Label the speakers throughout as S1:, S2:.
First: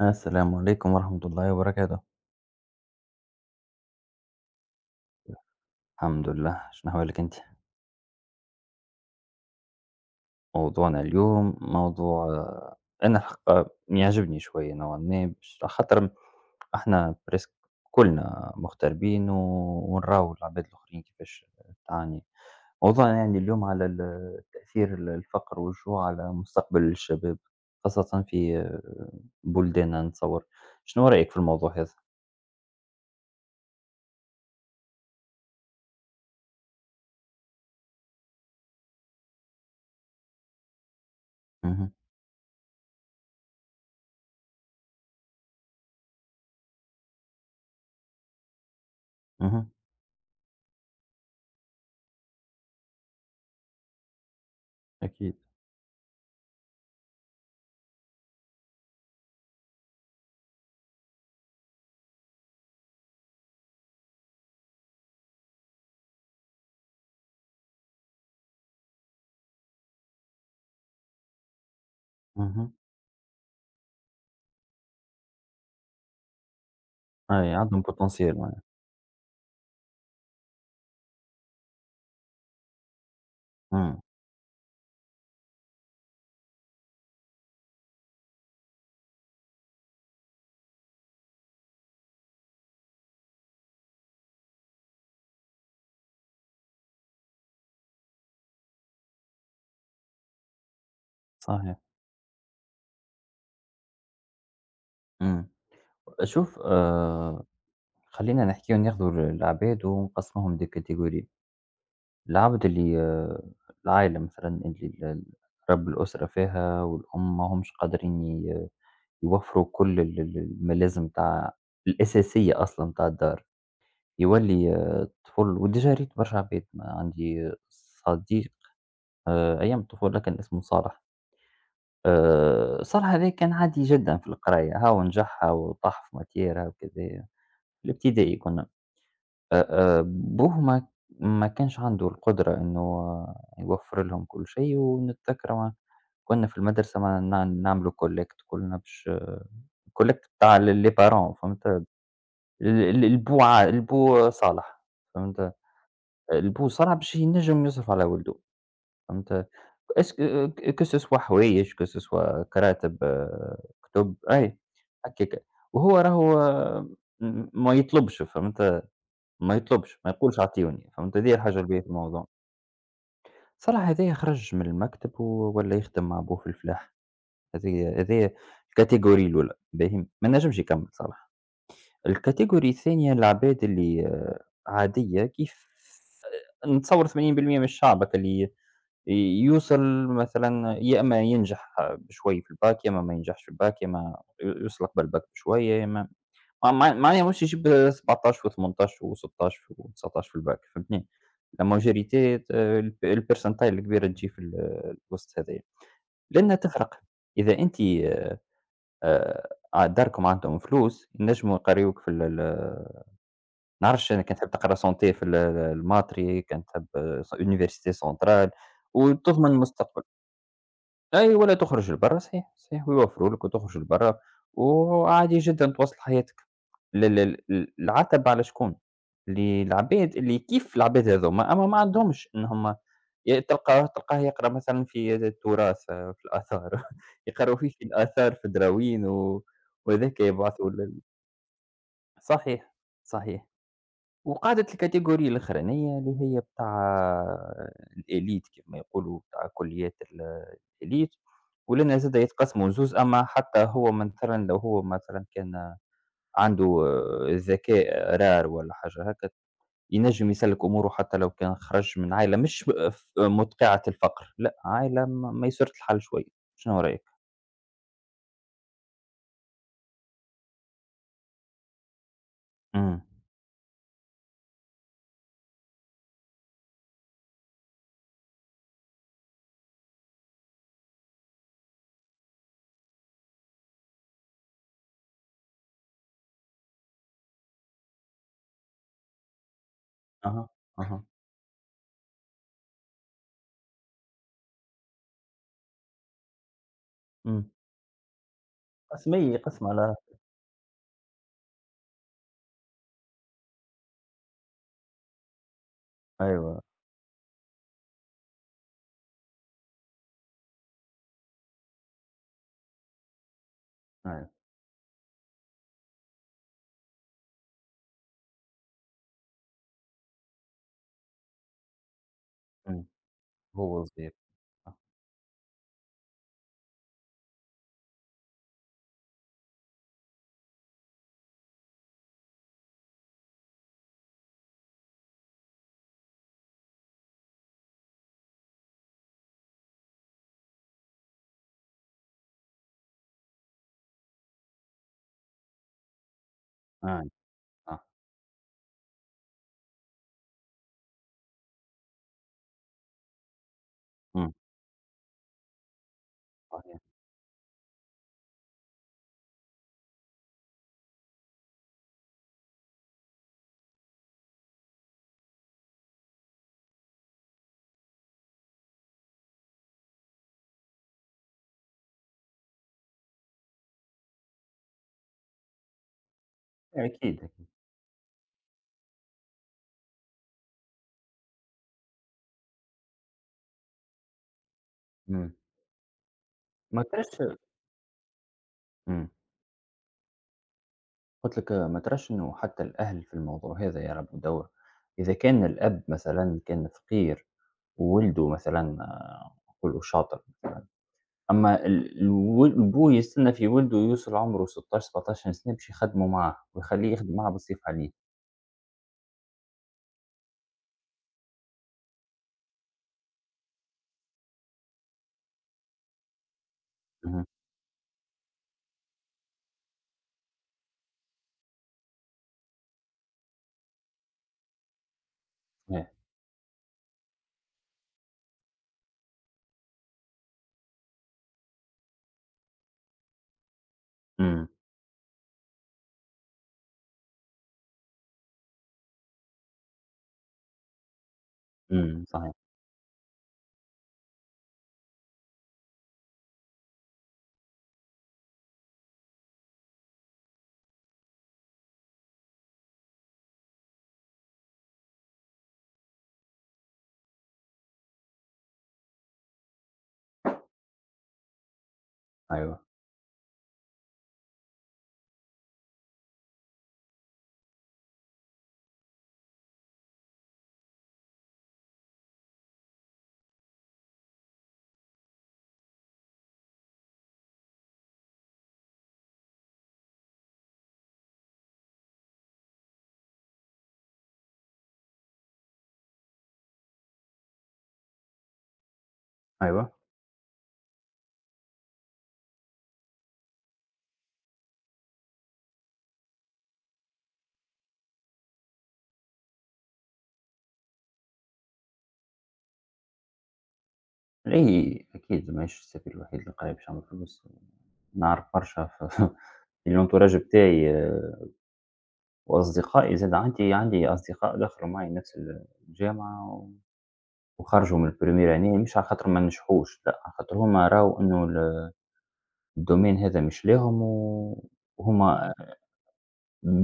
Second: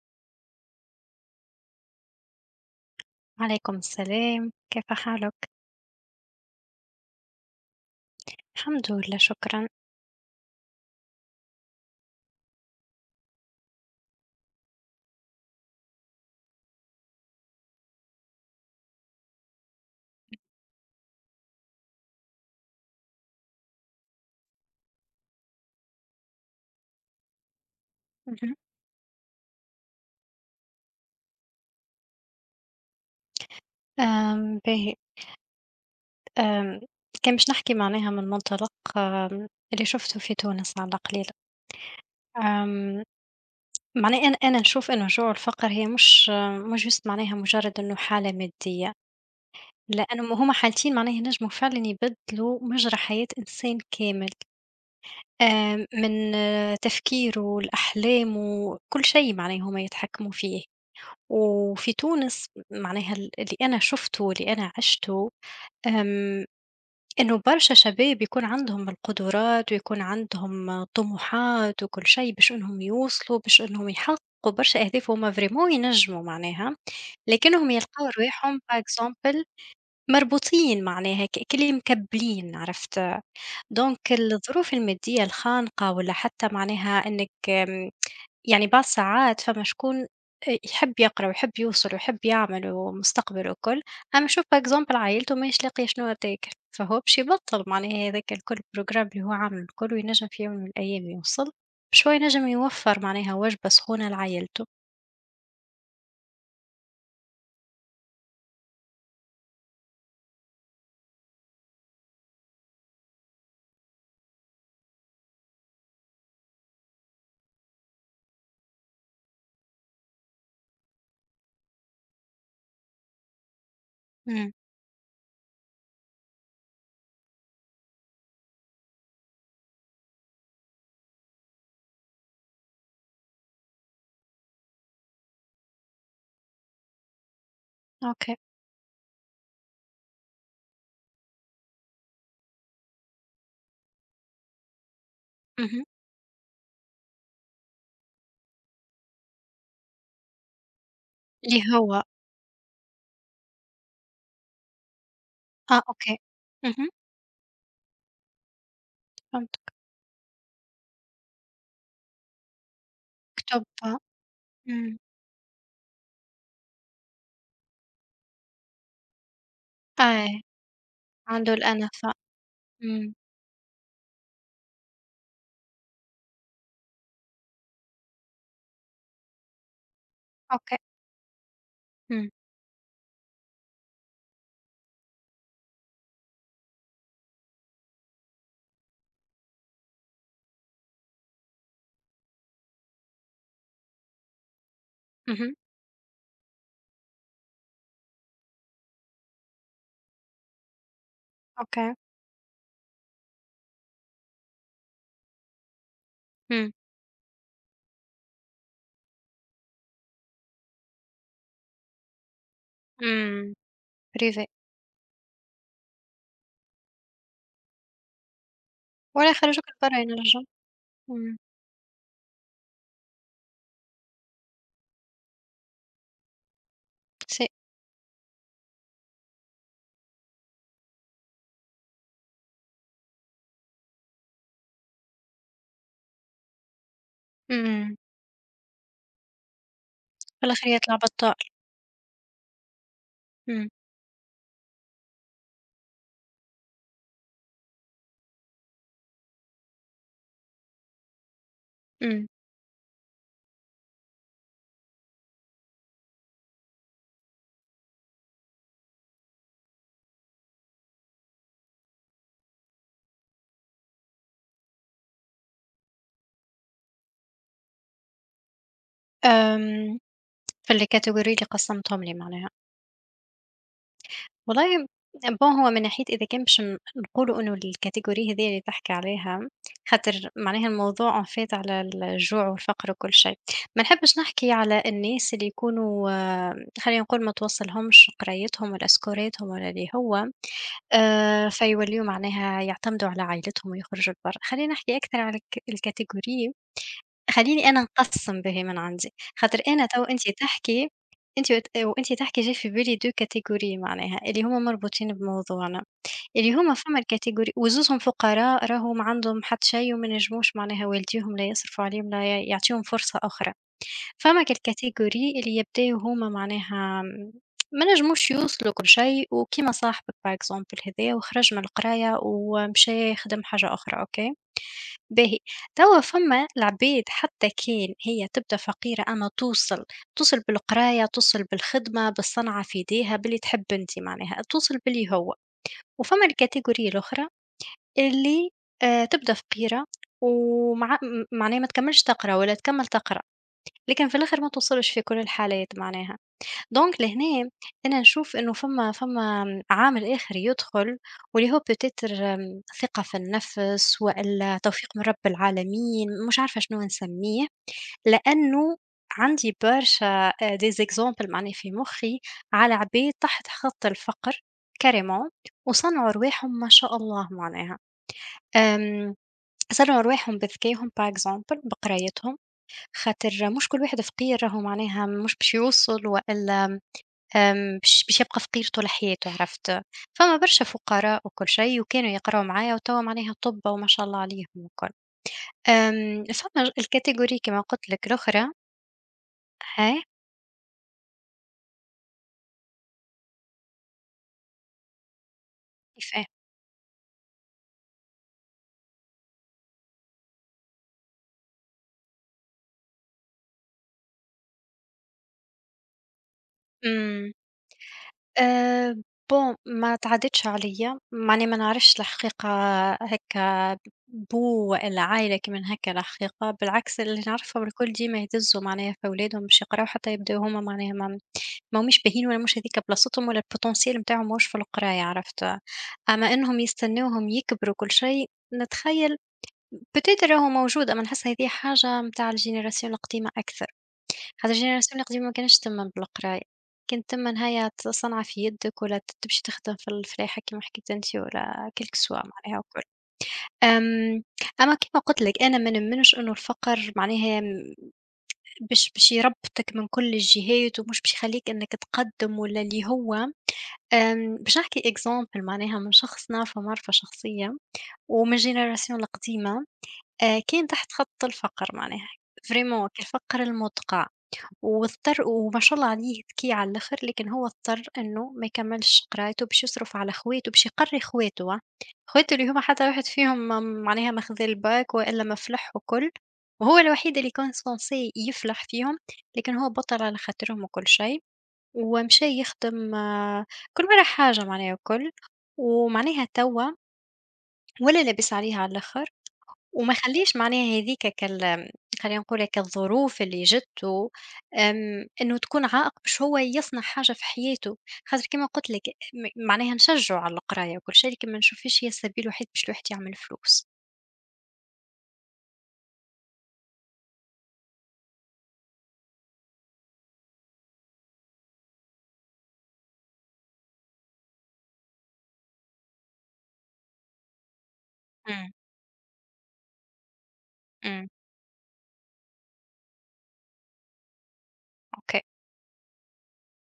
S1: السلام عليكم ورحمة الله وبركاته.
S2: عليكم السلام، كيف حالك؟
S1: الحمد لله، شنو أحوالك أنت؟
S2: الحمد لله شكرًا.
S1: موضوعنا اليوم موضوع أنا الحق يعجبني شوية نوعًا ما باش على خاطر إحنا بريسك كلنا مغتربين و- ونراو العباد الآخرين كيفاش تعاني. موضوعنا يعني اليوم على تأثير ال- الفقر والجوع على مستقبل الشباب خاصة
S2: اهم.
S1: في بلداننا نتصور. شنو رأيك في الموضوع هذا؟
S2: آمم باهي، آمم كان باش نحكي معناها من منطلق اللي شُفته في تونس على القليل.
S1: اهم.
S2: آمم معناه أنا نشوف إنه جوع الفقر هي مش just معناها مجرد إنه حالة مادية،
S1: اهم.
S2: لأنه هُم حالتين معناها ينجموا فعلًا يبدلوا مجرى حياة إنسان كامل،
S1: أكيد.
S2: من تفكيره لأحلامه، كل شيء معناها هُم يتحكموا فيه. وفي تونس معناها اللي أنا شُفته واللي أنا عِشته، آمم، إنه برشا شباب يكون عندهم القدرات ويكون عندهم طموحات وكل شيء باش
S1: اهم.
S2: إنهم يوصلوا، باش إنهم يحققوا برشا أهداف وهُم vraiment ينجموا معناها،
S1: أي،
S2: لكنهم
S1: عندهم
S2: يلقاو
S1: بوتنسيال
S2: رواحهم
S1: معناها.
S2: par exemple مربوطين معناها كلي مكبلين عرفت؟
S1: إمم.
S2: دونك الظروف المادية الخانقة ولا حتى معناها إنِّك يعني بعض الساعات فما شكون يحب يقرا ويحب يوصل ويحب يعمل ومستقبل والكل، أمّا شوف for example عايلته ماهيش لاقية شنوا تاكل، فهو باش يبطّل معناها هذاك الكل program اللي هو عامله الكل وينجم في يوم من الأيام يوصل،
S1: صحيح.
S2: بشوية ينجم يوفّر معناها وجبة سخونة لعايلته.
S1: إمم. شوف، خلّينا نحكيو ناخدو العباد ونقسموهم لcategory. العبد اللي العايلة مثلًا اللي ال ال رب الأسرة فيها والأم ما همش قادرين يوفّروا كل ال ال الملازم بتاع الأساسية أصلًا بتاع الدار،
S2: إمم،
S1: يولّي، الطفل، وديجا ريت برشا عباد. ما عندي صديق؟ أيام الطفولة كان اسمه صالح. صالح هذا كان عادي جدًا في القراية، هاو نجح هاو طاح في ماتيرة وكذا. الابتدائي
S2: أوكي،
S1: كنا. أبوه ما كانش عنده القدرة إنه، يوفّر لهم كل شيء، ونتذكر ما
S2: اهم،
S1: كنا في المدرسة ما نعملوا collect كلنا باش collect بتاع ل les parents،
S2: اللي
S1: فهمت؟ ال
S2: هو
S1: ال البو ع البو صالح، فهمت؟
S2: آه أوكي،
S1: البو
S2: اهم،
S1: صالح باش ينجم يصرف على ولده، فهمت؟
S2: فهمتك،
S1: اس ك que ce soit حوايج، que ce soit كراتب،
S2: كتب،
S1: كتب، أي
S2: إمم،
S1: هكاك. وهو راهو، آه، م ما يطلبش، فهمت؟ ما يطلبش، ما يقولش
S2: أي،
S1: أعطيوني، فهمت؟ هذه
S2: عنده
S1: الحاجة الباهية في
S2: الأنفة،
S1: الموضوع.
S2: إمم،
S1: صراحة هذايا خرج من المكتب و ولا يخدم مع أبوه في الفلاح. هذايا الcategory الأولى، باهي؟ ما نجمش
S2: أوكي.
S1: يكمّل صراحة.
S2: إمم،
S1: الcategory الثانية، العباد اللي، عادية، كيف نتصوّر 80% من الشعب هاكا، اللي يوصل مثلًا، يا إمّا ينجح بشوي في الباك، يا إمّا ما ينجحش في الباك، يا إمّا يوصل قبل الباك
S2: اهم،
S1: بشوية، يا إمّا مع مع معناها مش يجيب 17 و18 و16 و19 في الباك، فهمتني؟ la
S2: okay
S1: majorité، ت الب الpercentile الكبيرة تجي في الوسط هذايا، لأنها
S2: إمم،
S1: تفرق. إذا أنتِ، آآ داركم عندهم فلوس، ينجموا يقريوك في ال ال
S2: إمم،
S1: نعرفش، أنا كنت
S2: privé
S1: تحب تقرا santé في ال الماتري، كان تحب université centrale
S2: ولا
S1: وتضمن
S2: يخرّجوك لبرّا
S1: مستق.
S2: ينجم، إمم،
S1: أيوه، لا، تخرج لبرّا. صحيح، صحيح، ويوفّروا لك وتخرج لبرّا، وعادي جدًا تواصل حياتك. ال ال
S2: c'est
S1: ال العتب على شكون؟ للعباد اللي كيف العباد هاذوما، أما ما عندهمش. إن هُم تلقاه يقرا مثلًا في التراث، في الآثار يقروا فيه في
S2: إمم،
S1: الآثار في الدراوين وذاك
S2: في الآخر
S1: يبعثوا لل.
S2: يطلع بطّال،
S1: صحيح، صحيح.
S2: إمم،
S1: وقعدت الكاتيجوري الأخرانية، اللي هي بتاع الإليت كما يقولوا، بتاع كليات الإليت. ولنا زاد
S2: إمم،
S1: يتقسموا زوز. أما حتى هو مثلا، لو هو مثلا كان عنده، ذكاء رار ولا حاجة هكا، ينجم يسلك أموره، حتى لو كان خرج من عائلة مش مدقعة الفقر، لا عائلة ميسورة الحال شوية. شنو رأيك؟
S2: آمم، في الcategory اللي قسّمتهم لي معناها،
S1: امم.
S2: والله bon هو من ناحية إذا كان باش نقولوا إنه الcategory هاذيا اللي تحكي عليها، خاطر معناها الموضوع en fait على الجوع والفقر وكل شيء، ما نحبش نحكي على الناس اللي يكونوا خلّينا نقول ما توصلهمش قرايتهم ولا سكوراتهم ولا اللي هو
S1: أها. أها.
S2: فيولّيوا معناها يعتمدوا على عايلتهم ويخرجوا لبرّا، خلّيني نحكي أكثر على الcategory.
S1: امم
S2: خلّيني أنا نقسّم باهي من عندي،
S1: قسمي
S2: خاطر
S1: قسم
S2: أنا
S1: على.
S2: توا أنتِ تحكي أنتِ وت وأنتِ تحكي جا في بالي 2 category معناها، اللي هُم مربوطين بموضوعنا، اللي
S1: أيوه،
S2: هُم فما الcategory وزوزهم فقراء راهم عندهم حتى شي وما نجموش معناها والديهم لا يصرفوا عليهم لا يعطيهم فرصة أخرى.
S1: أيوه.
S2: فما كالكاتيجوري اللي يبداو هما معناها ما نجموش يوصلوا كل شيء وكيما صاحبك باغ اكزومبل هذايا وخرج من القرايه
S1: أمم.
S2: ومشى يخدم حاجه
S1: هو
S2: اخرى
S1: صغير.
S2: اوكي.
S1: أه،
S2: باهي، توا فما العبيد حتى كان هي تبدا فقيره اما توصل، توصل بالقرايه توصل بالخدمه بالصنعه في ايديها باللي تحب انت معناها توصل باللي هو. وفما الكاتيجوري الاخرى اللي تبدا فقيره ومع معناها ما تكملش تقرا ولا تكمل تقرا، لكن في الآخر ما توصلش في كل الحالات معناها، دونك لهنا
S1: أه،
S2: أنا نشوف إنه فما عامل آخر يدخل واللي هو peut-être ثقة في النفس
S1: أه.
S2: والا توفيق من رب العالمين، مش عارفة
S1: صحيح.
S2: شنو نسميه، لأنه عندي برشا des exemples معناها في مخي على عباد تحت خط الفقر carrément وصنعوا رواحهم ما شاء الله معناها، آمم، صنعوا رواحهم بذكائهم par exemple بقرايتهم. خاطر مش كل واحد فقير راهو معناها مش باش يوصل وإلا
S1: أكيد.
S2: باش يبقى فقير طول حياته عرفت، فما برشا فقراء وكل شيء وكانوا يقراو معايا وتوا معناها طُب وما شاء الله عليهم والكل،
S1: إمم.
S2: فما
S1: ما تراش.
S2: الcategory كما قُلت لك الأخرى.
S1: إمم.
S2: هاه
S1: قُلت لك، ما تراش إنه حتى الأهل في الموضوع هذا يلعبوا دور؟ إذا كان الأب
S2: كيفاه؟
S1: مثلًا كان فقير، وولده مثلًا، نقولوا شاطر، أما ال الو البو يستنى في ولده يوصل عمره 16، 17 سنة باش يخدموا معاه ويخليه يخدم معاه
S2: إمم.
S1: بالصيف عليه.
S2: آآ bon ما تعدِّتش عليَّ، معني ما نعرفش الحقيقة، هاكا بو والّا عائلة كي من هاكا الحقيقة، بالعكس اللي
S1: اهم.
S2: نعرفهم الكل ديما يدزّوا معناها في ولادهم باش يقراو حتى يبداو هُم معناها ما ماهمش باهين ولا مش هاذيك بلاصتهم ولا الpotentiel نتاعهم ماهوش في القراية عرفت،
S1: إيه.
S2: أما إنهم يستناوهم يكبروا وكل شي نتخيّل peut être راهو موجود، أما نحس هاذي حاجة نتاع الgeneration القديمة أكثر.
S1: إمم.
S2: خاطر الجينيراسيون اللي قديمة ما كانش تمن بالقراية، كانت تمن هيا صنعة في يدك ولا تمشي تخدم في الفلاحة كيما حكيت أنتِ ولا كلك
S1: إمم.
S2: سوا
S1: صحيح.
S2: معناها وكل. آمم، أما كيما قُلت لك أنا ما نؤمنش إنه الفقر معناها باش يربطك من كل الجهات ومش باش يخلّيك إنك تقدّم ولا اللي هو باش نحكي example معناها من شخص نعرفه معرفة شخصية ومن الجينيراسيون القديمة كان تحت خط الفقر معناها،
S1: أيوه.
S2: vraiment كالفقر المدقع. واضطر وما شاء الله عليه ذكي على الآخر، لكن هو اضطر إنه ما يكمّلش قرايته باش يصرف على خواتو، باش يقرّي خواتو خواتو اللي هُم حتى واحد فيهم معناها ما خذا الباك وإلا ما فلح والكل، وهو الوحيد اللي كان censé يفلح فيهم، لكن هو بطّل على خاطرهم وكل شيء، ومشى يخدم كل مرة حاجة معناها وكل، ومعناها توا ولا لابس عليه على الآخر.
S1: أيوه.
S2: وما خلّيش معناها هاذيك خلّينا نقولوا كالظروف اللي جَتّو إنه تكون عائق باش هو يصنع حاجة في حياته، خاطر كيما قُلت لك معناها نشجّعوا على القراية وكل شيء، لكن ما نشوفش هي السبيل الوحيد باش الواحد يعمل فلوس.
S1: أي، أكيد ماهيش السبيل الوحيد للقراية باش تعمل فلوس. نعرف برشا في في الentourage بتاعي، وأصدقائي زاد، عندي أصدقاء دخلوا معي نفس الجامعة، و وخرجوا من الpremière
S2: إمم،
S1: année، مش على خاطر ما نجحوش، لأ، على خاطر هُم راوا
S2: إمم،
S1: إنه الdomain هذا مش ليهم، و وهُم
S2: أوكي.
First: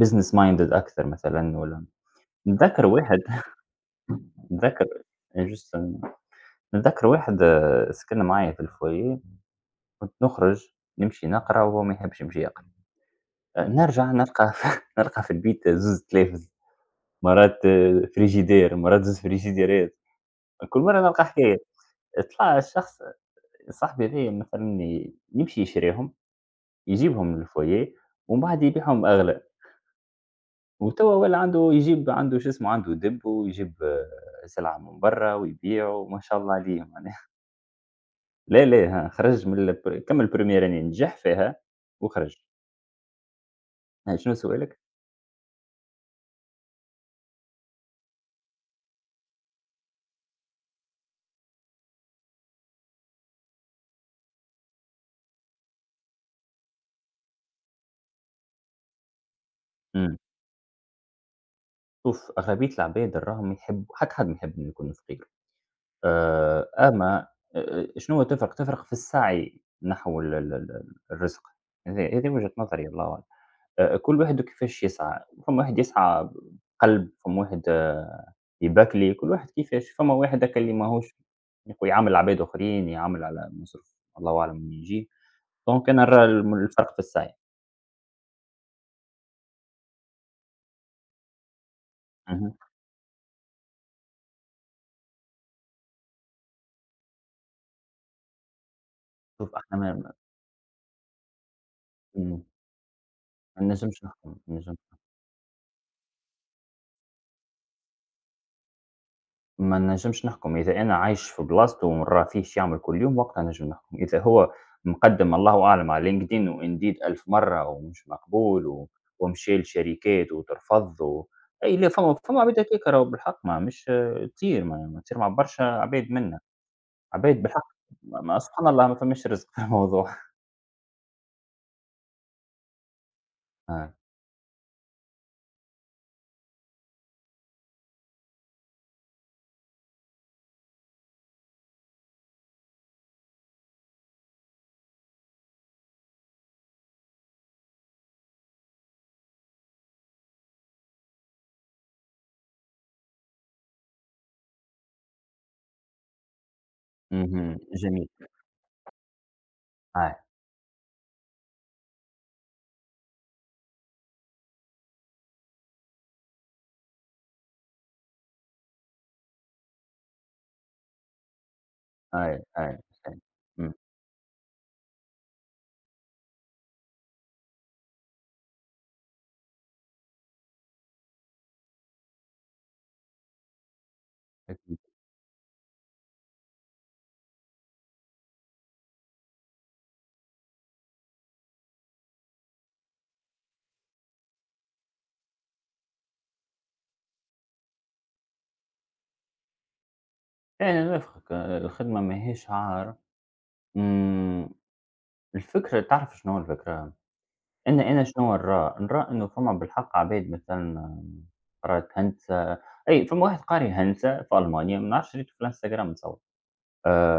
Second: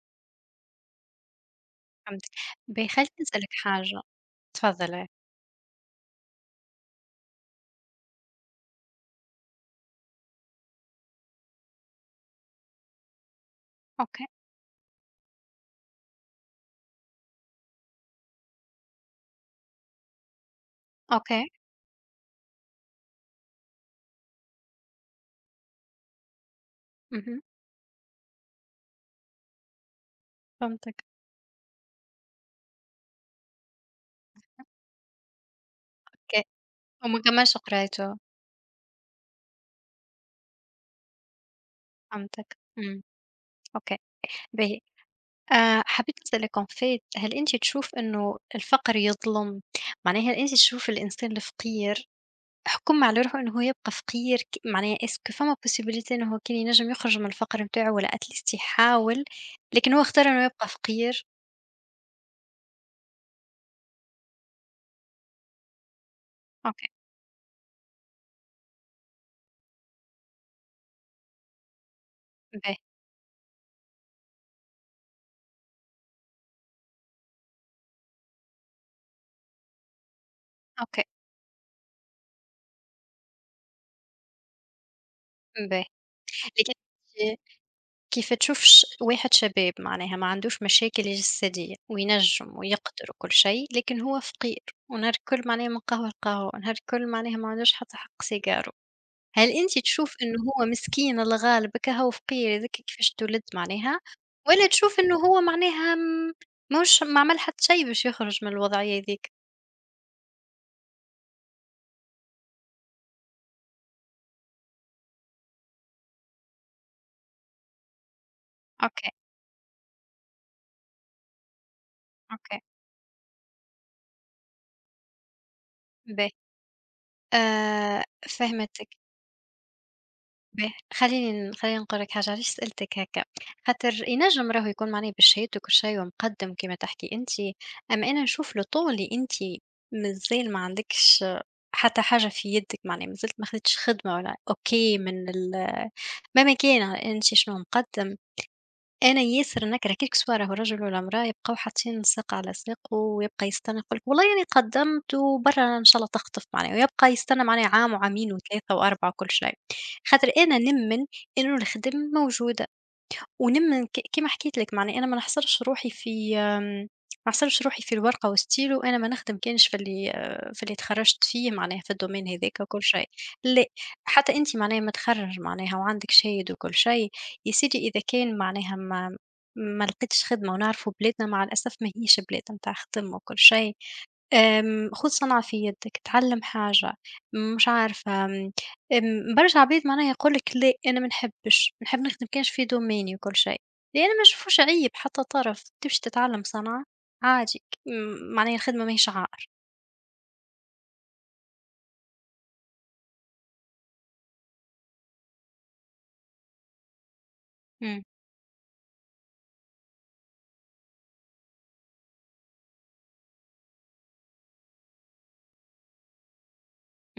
S1: business minded أكثر مثلًا، والّا.
S2: فهمتِك.
S1: نتذكر
S2: باهي خلّيني
S1: واحد
S2: نسألك حاجة.
S1: نتذكر
S2: اتفضّل إيه.
S1: just نتذكر واحد، سكن معايا في الfoyer. كنت نخرج نمشي نقرا، وهو ما يحبش يمشي يقرا. نرجع
S2: أوكي،
S1: نلقى نلقى في البيت زوز تلافز، مرات frigidaire، مرات زوز فريجيديرات. كل مرة نلقى
S2: أوكي،
S1: حكاية. طلع الشخص صاحبي هذايا، مثلًا يمشي يشريهم، يجيبهم
S2: اهم،
S1: للفوييه ومن بعد يبيعهم أغلى.
S2: فهمتك،
S1: وتوا ولا عنده، يجيب عنده، شو اسمه، عنده دِب، ويجيب، سلعة من برّا ويبيع، وما شاء
S2: أوكي.
S1: الله عليه معناها.
S2: وما كمّلش قرايته،
S1: لا، لا. ها خرج من كمّل 1ر année، نجح فيها وخرج.
S2: فهمتك، إمم، أوكي،
S1: ها شنو سؤالك؟
S2: باهي. حبيت أسألِك عن فايد، هل أنتِ تشوف إنه الفقر يظلم؟ معناها هل أنتِ تشوف الإنسان الفقير حكم على روحه إنه هو يبقى فقير معناها اسكو فما possibility إنه هو كان ينجم يخرج من الفقر نتاعو والّا at least يحاول، لكن هو
S1: إمم.
S2: اختار إنه يبقى فقير؟
S1: شوف، أغلبية العباد راهم يحبوا. حتى حد ما يحب إنه يكون فقير.
S2: أوكي،
S1: أما، أ أ شنو تفرق؟ تفرق في السعي نحو ال الرزق. هذه وجهة
S2: باهي،
S1: نظري، الله أعلم. كل واحد وكيفاش يسعى. فما واحد يسعى بقلب، فما واحد، يبكلي، كل واحد كيفاش. فما واحد هاكا اللي
S2: أوكي،
S1: ماهوش يعامل عباد آخرين، يعامل على مصروف الله أعلم منين يجيه.
S2: باهي،
S1: دونك أنا نرى
S2: لكن
S1: الفرق في السعي.
S2: أنتِ كيف تشوف واحد شباب معناها ما عندوش مشاكل جسدية
S1: اهم.
S2: وينجم ويقدر وكل شيء، لكن هو فقير ونهار الكل معناها من قهوة لقهوة، نهار الكل معناها ما عندوش حتى حق سيجارة. هل
S1: شوف، إحنا
S2: أنتِ تشوف إنه هو مسكين الله غالبك هاو
S1: إمم،
S2: فقير هذاك كيفاش تولد
S1: ما
S2: معناها،
S1: نجمش نحكم، ما
S2: والّا
S1: نجمش.
S2: تشوف إنه هو معناها ماهوش ما عمل حتى شي باش يخرج من الوضعية هاذيك؟
S1: ما نجمش نحكم. إذا أنا عايش في بلاصته وما نرافيهش يعمل كل يوم، وقتها نجم نحكم. إذا هو مقدم الله أعلم على LinkedIn وIndeed 1000 مرّة ومش مقبول، و
S2: أوكي،
S1: ومشى لشركات وترفض، و أي لا، فما عباد
S2: أوكي،
S1: هكاكا، راهو بالحق ما مش تصير. ما تصير مع برشا عباد
S2: باهي،
S1: منا، عباد بالحق
S2: آآ
S1: سبحان الله،
S2: فهمتِك.
S1: ما فماش رزق في الموضوع.
S2: باهي، خلّيني نقول لك حاجة، علاش سألتك هاكا،
S1: آه.
S2: خاطر ينجم راهو يكون معناه بالشهادة وكل شي ومقدّم كيما تحكي أنتِ، أما أنا نشوف le temps اللي أنتِ مازال ما عندكش حتى حاجة في يدِك معناه ما زلت ما خديتش خدمة ولا أوكي من مهما كان أنتِ شنو مقدّم. أنا ياسر نكره كيك سوا راهو رجل ولا امرأة يبقاو حاطين ساق على ساق ويبقى يستنى يقول لك والله راني قدمت وبرا إن شاء الله تخطف معناها، ويبقى يستنى
S1: اهم.
S2: معناها عام
S1: جميل.
S2: وعامين و3 و4 وكل شيء،
S1: أي،
S2: خاطر أنا نمن إنه الخدم موجودة. ونمن كيما حكيت لك معناه أنا ما نحصرش روحي في آمم، ما نحصرش روحي في الورقة وستيلو، أنا ما نخدمكانش في اللي في اللي تخرّجت فيه معناها في الdomain
S1: أي،
S2: هاذاك
S1: أي،
S2: وكل شيء،
S1: أي.
S2: لأ،
S1: إمم.
S2: حتى أنت معناها متخرّج معناها وعندك شهادة وكل شيء، يا سيدي إذا كان معناها ما لقيتش خدمة ونعرفوا بلادنا مع الأسف ما هيش بلاد متاع خدمة وكل شيء.
S1: أكيد.
S2: خُذ صنعة في يدك، اتعلّم حاجة، مش عارفة برشا عباد معناها يقول لك لأ أنا ما نحبش، نحب نخدم كان في دوميني وكل شيء، لأن ما نشوفوش عيب حتى طرف، تمشي تتعلّم صنعة عادي ك م معناها الخدمة ماهيش عار.
S1: يعني أنا نوافقك، الخدمة ماهيش عار. إمم. الفكرة، تعرف شنو هو الفكرة؟ إن
S2: إمم،
S1: أنا شنو نرى؟ نرى إنه فما بالحق عباد مثلًا قرات هندسة. أي، فما واحد قاري هندسة في ألمانيا، ما نعرفش، شريته في الإنستجرام نتصور،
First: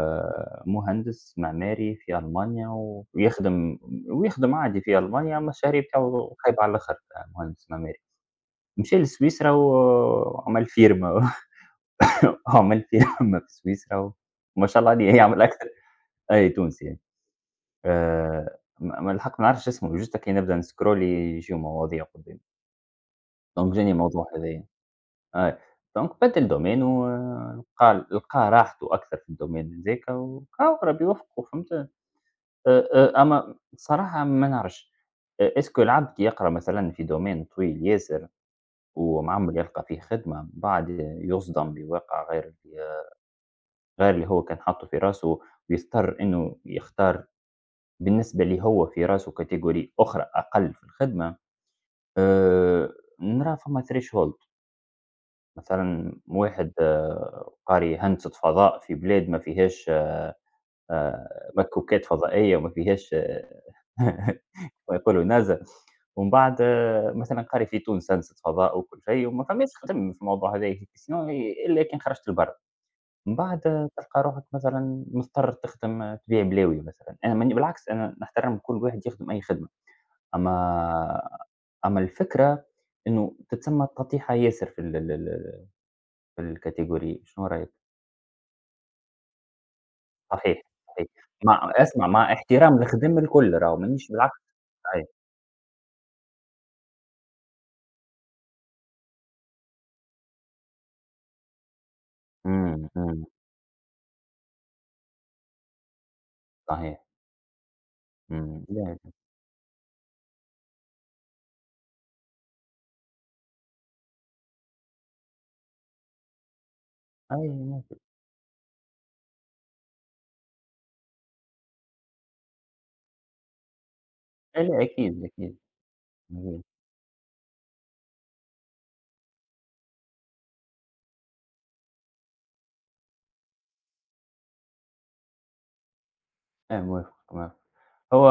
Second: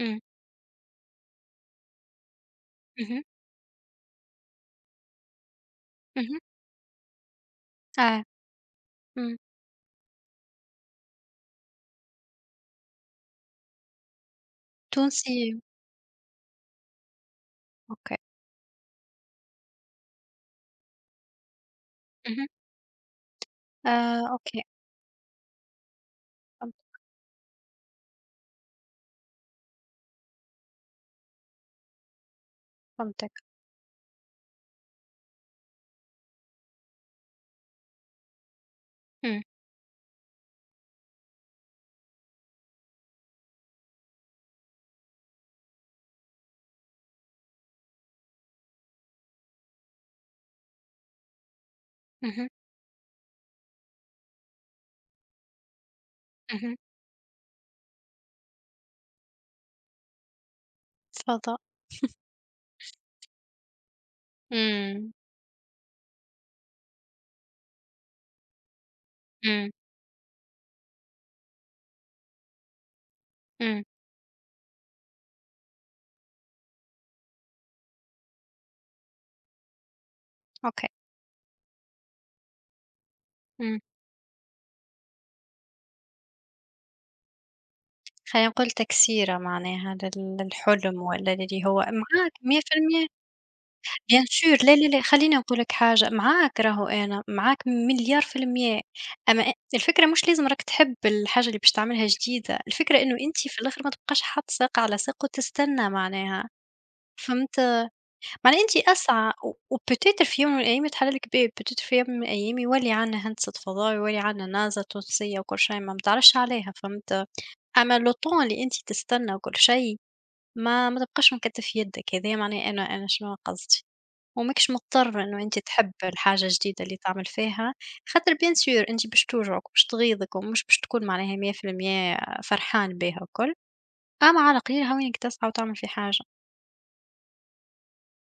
S2: إمم،
S1: مهندس معماري في ألمانيا
S2: اهم،
S1: ويخدم عادي في ألمانيا، أمّا الشهرية بتاعه
S2: اهم،
S1: خايبة على الآخر. مهندس معماري،
S2: آه،
S1: مشى
S2: إمم،
S1: لسويسرا و- وعمل فيرما وعمل فيرما في سويسرا، وما شاء الله عليه
S2: تونسي
S1: يعمل أكثر. أي تونسي. يعني.
S2: أوكي،
S1: آآ ما الحق ما نعرفش اسمه، juste كي نبدأ نscroll يجيو مواضيع قدامي،
S2: اهم،
S1: دونك جاني
S2: آه،
S1: الموضوع
S2: أوكي،
S1: هذايا. أي، دونك بدل
S2: فهمت
S1: domain، و لقى لقى راحته أكثر في الdomain هذاك، وهاو ربي يوفقه، فهمت؟
S2: فهمتك،
S1: أما الصراحة ما نعرفش. Est ce que العبد يقرا مثلًا في domain طويل ياسر،
S2: إمم،
S1: ومعمّر يلقى فيه خدمة، بعد يصدم بواقع غير اللي هو كان حاطه في راسه، ويضطر إنه يختار، بالنسبة ليه هو في راسه category أخرى أقل في الخدمة.
S2: اهم،
S1: آآ، نرى فما threshold. مثلًا واحد،
S2: اهم،
S1: قاري هندسة فضاء في بلاد ما فيهاش،
S2: تفضل،
S1: مكوكات فضائية، وما فيهاش، كما
S2: إمم،
S1: يقولوا نازا. ومن بعد، مثلًا قاري في تونس هندسة فضاء وكل شيء، وما فماش
S2: إمم،
S1: خدم في الموضوع هذايا، sinon إلا كان خرجت لبرا. من بعد،
S2: إمم،
S1: تلقى روحك مثلًا مضطر تخدم، تبيع بلاوي مثلًا. أنا ماني بالعكس، أنا نحترم كل واحد يخدم أي خدمة.
S2: أوكي،
S1: أما، أما الفكرة إنه
S2: إمم.
S1: تتسمّى تطيحة ياسر في ال ال ال في الcategory، شنو رأيك؟
S2: خلّينا نقول تكسيرة معناها لل
S1: صحيح،
S2: للحلم
S1: صحيح.
S2: والّا للي هو
S1: اسمع،
S2: معاك
S1: مع احترام
S2: 100%.
S1: الخدم الكل راهو، مانيش
S2: Bien
S1: بالعكس.
S2: sûr لا، لا، لا
S1: صحيح.
S2: خلّيني نقول لك حاجة، معاك راهو أنا، معاك مليار في المِيّة، أما الفكرة مش لازم راك تحب الحاجة اللي باش تعملها جديدة،
S1: إمم،
S2: الفكرة إنه
S1: إمم،
S2: أنتِ في الآخر ما تبقاش حاط ساق على ساق وتستنى معناها،
S1: صحيح.
S2: فهمت؟ معناها
S1: إمم.
S2: أنتِ
S1: لا، لا.
S2: أسعى و وPeutêtre في يوم من الأيام يتحل لك باب، Peut-être في يوم من الأيام يولي عندنا هندسة فضاء، يولي عندنا NASA تونسية وكل شي ما ما تعرفش عليها، فهمت؟
S1: أي، موافق.
S2: أما le temps اللي أنتِ تستنى وكل شي ما تبقاش مكتّف في يدك، هذايا معناه أنا شنو قصدي، وماكش
S1: لا،
S2: مضطر
S1: أكيد،
S2: إنه
S1: أكيد.
S2: أنت تحب الحاجة
S1: أكيد.
S2: الجديدة اللي تعمل فيها، خاطر bien sûr أنت باش توجعك وباش تغيظك ومش باش تكون معناها 100% فرحان بيها الكل، أما على القليل هاوينك تسعى وتعمل في حاجة،
S1: موافق، موافق. هو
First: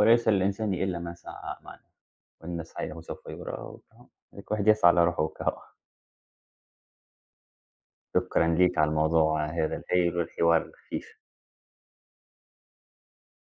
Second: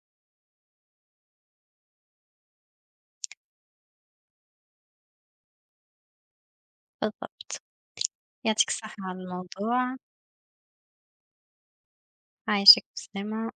S1: "وليس للإنسان إلا ما سعى"، معناه "وإن سعيه سوف يُرَى". هاك واحد يسعى على روحه وكا هو.
S2: بالضبط،
S1: شكرًا
S2: يعطيك
S1: ليك على
S2: الصحة على
S1: الموضوع هذا
S2: الموضوع،
S1: الهايل والحوار الخفيف.
S2: عايشك بالسلامة.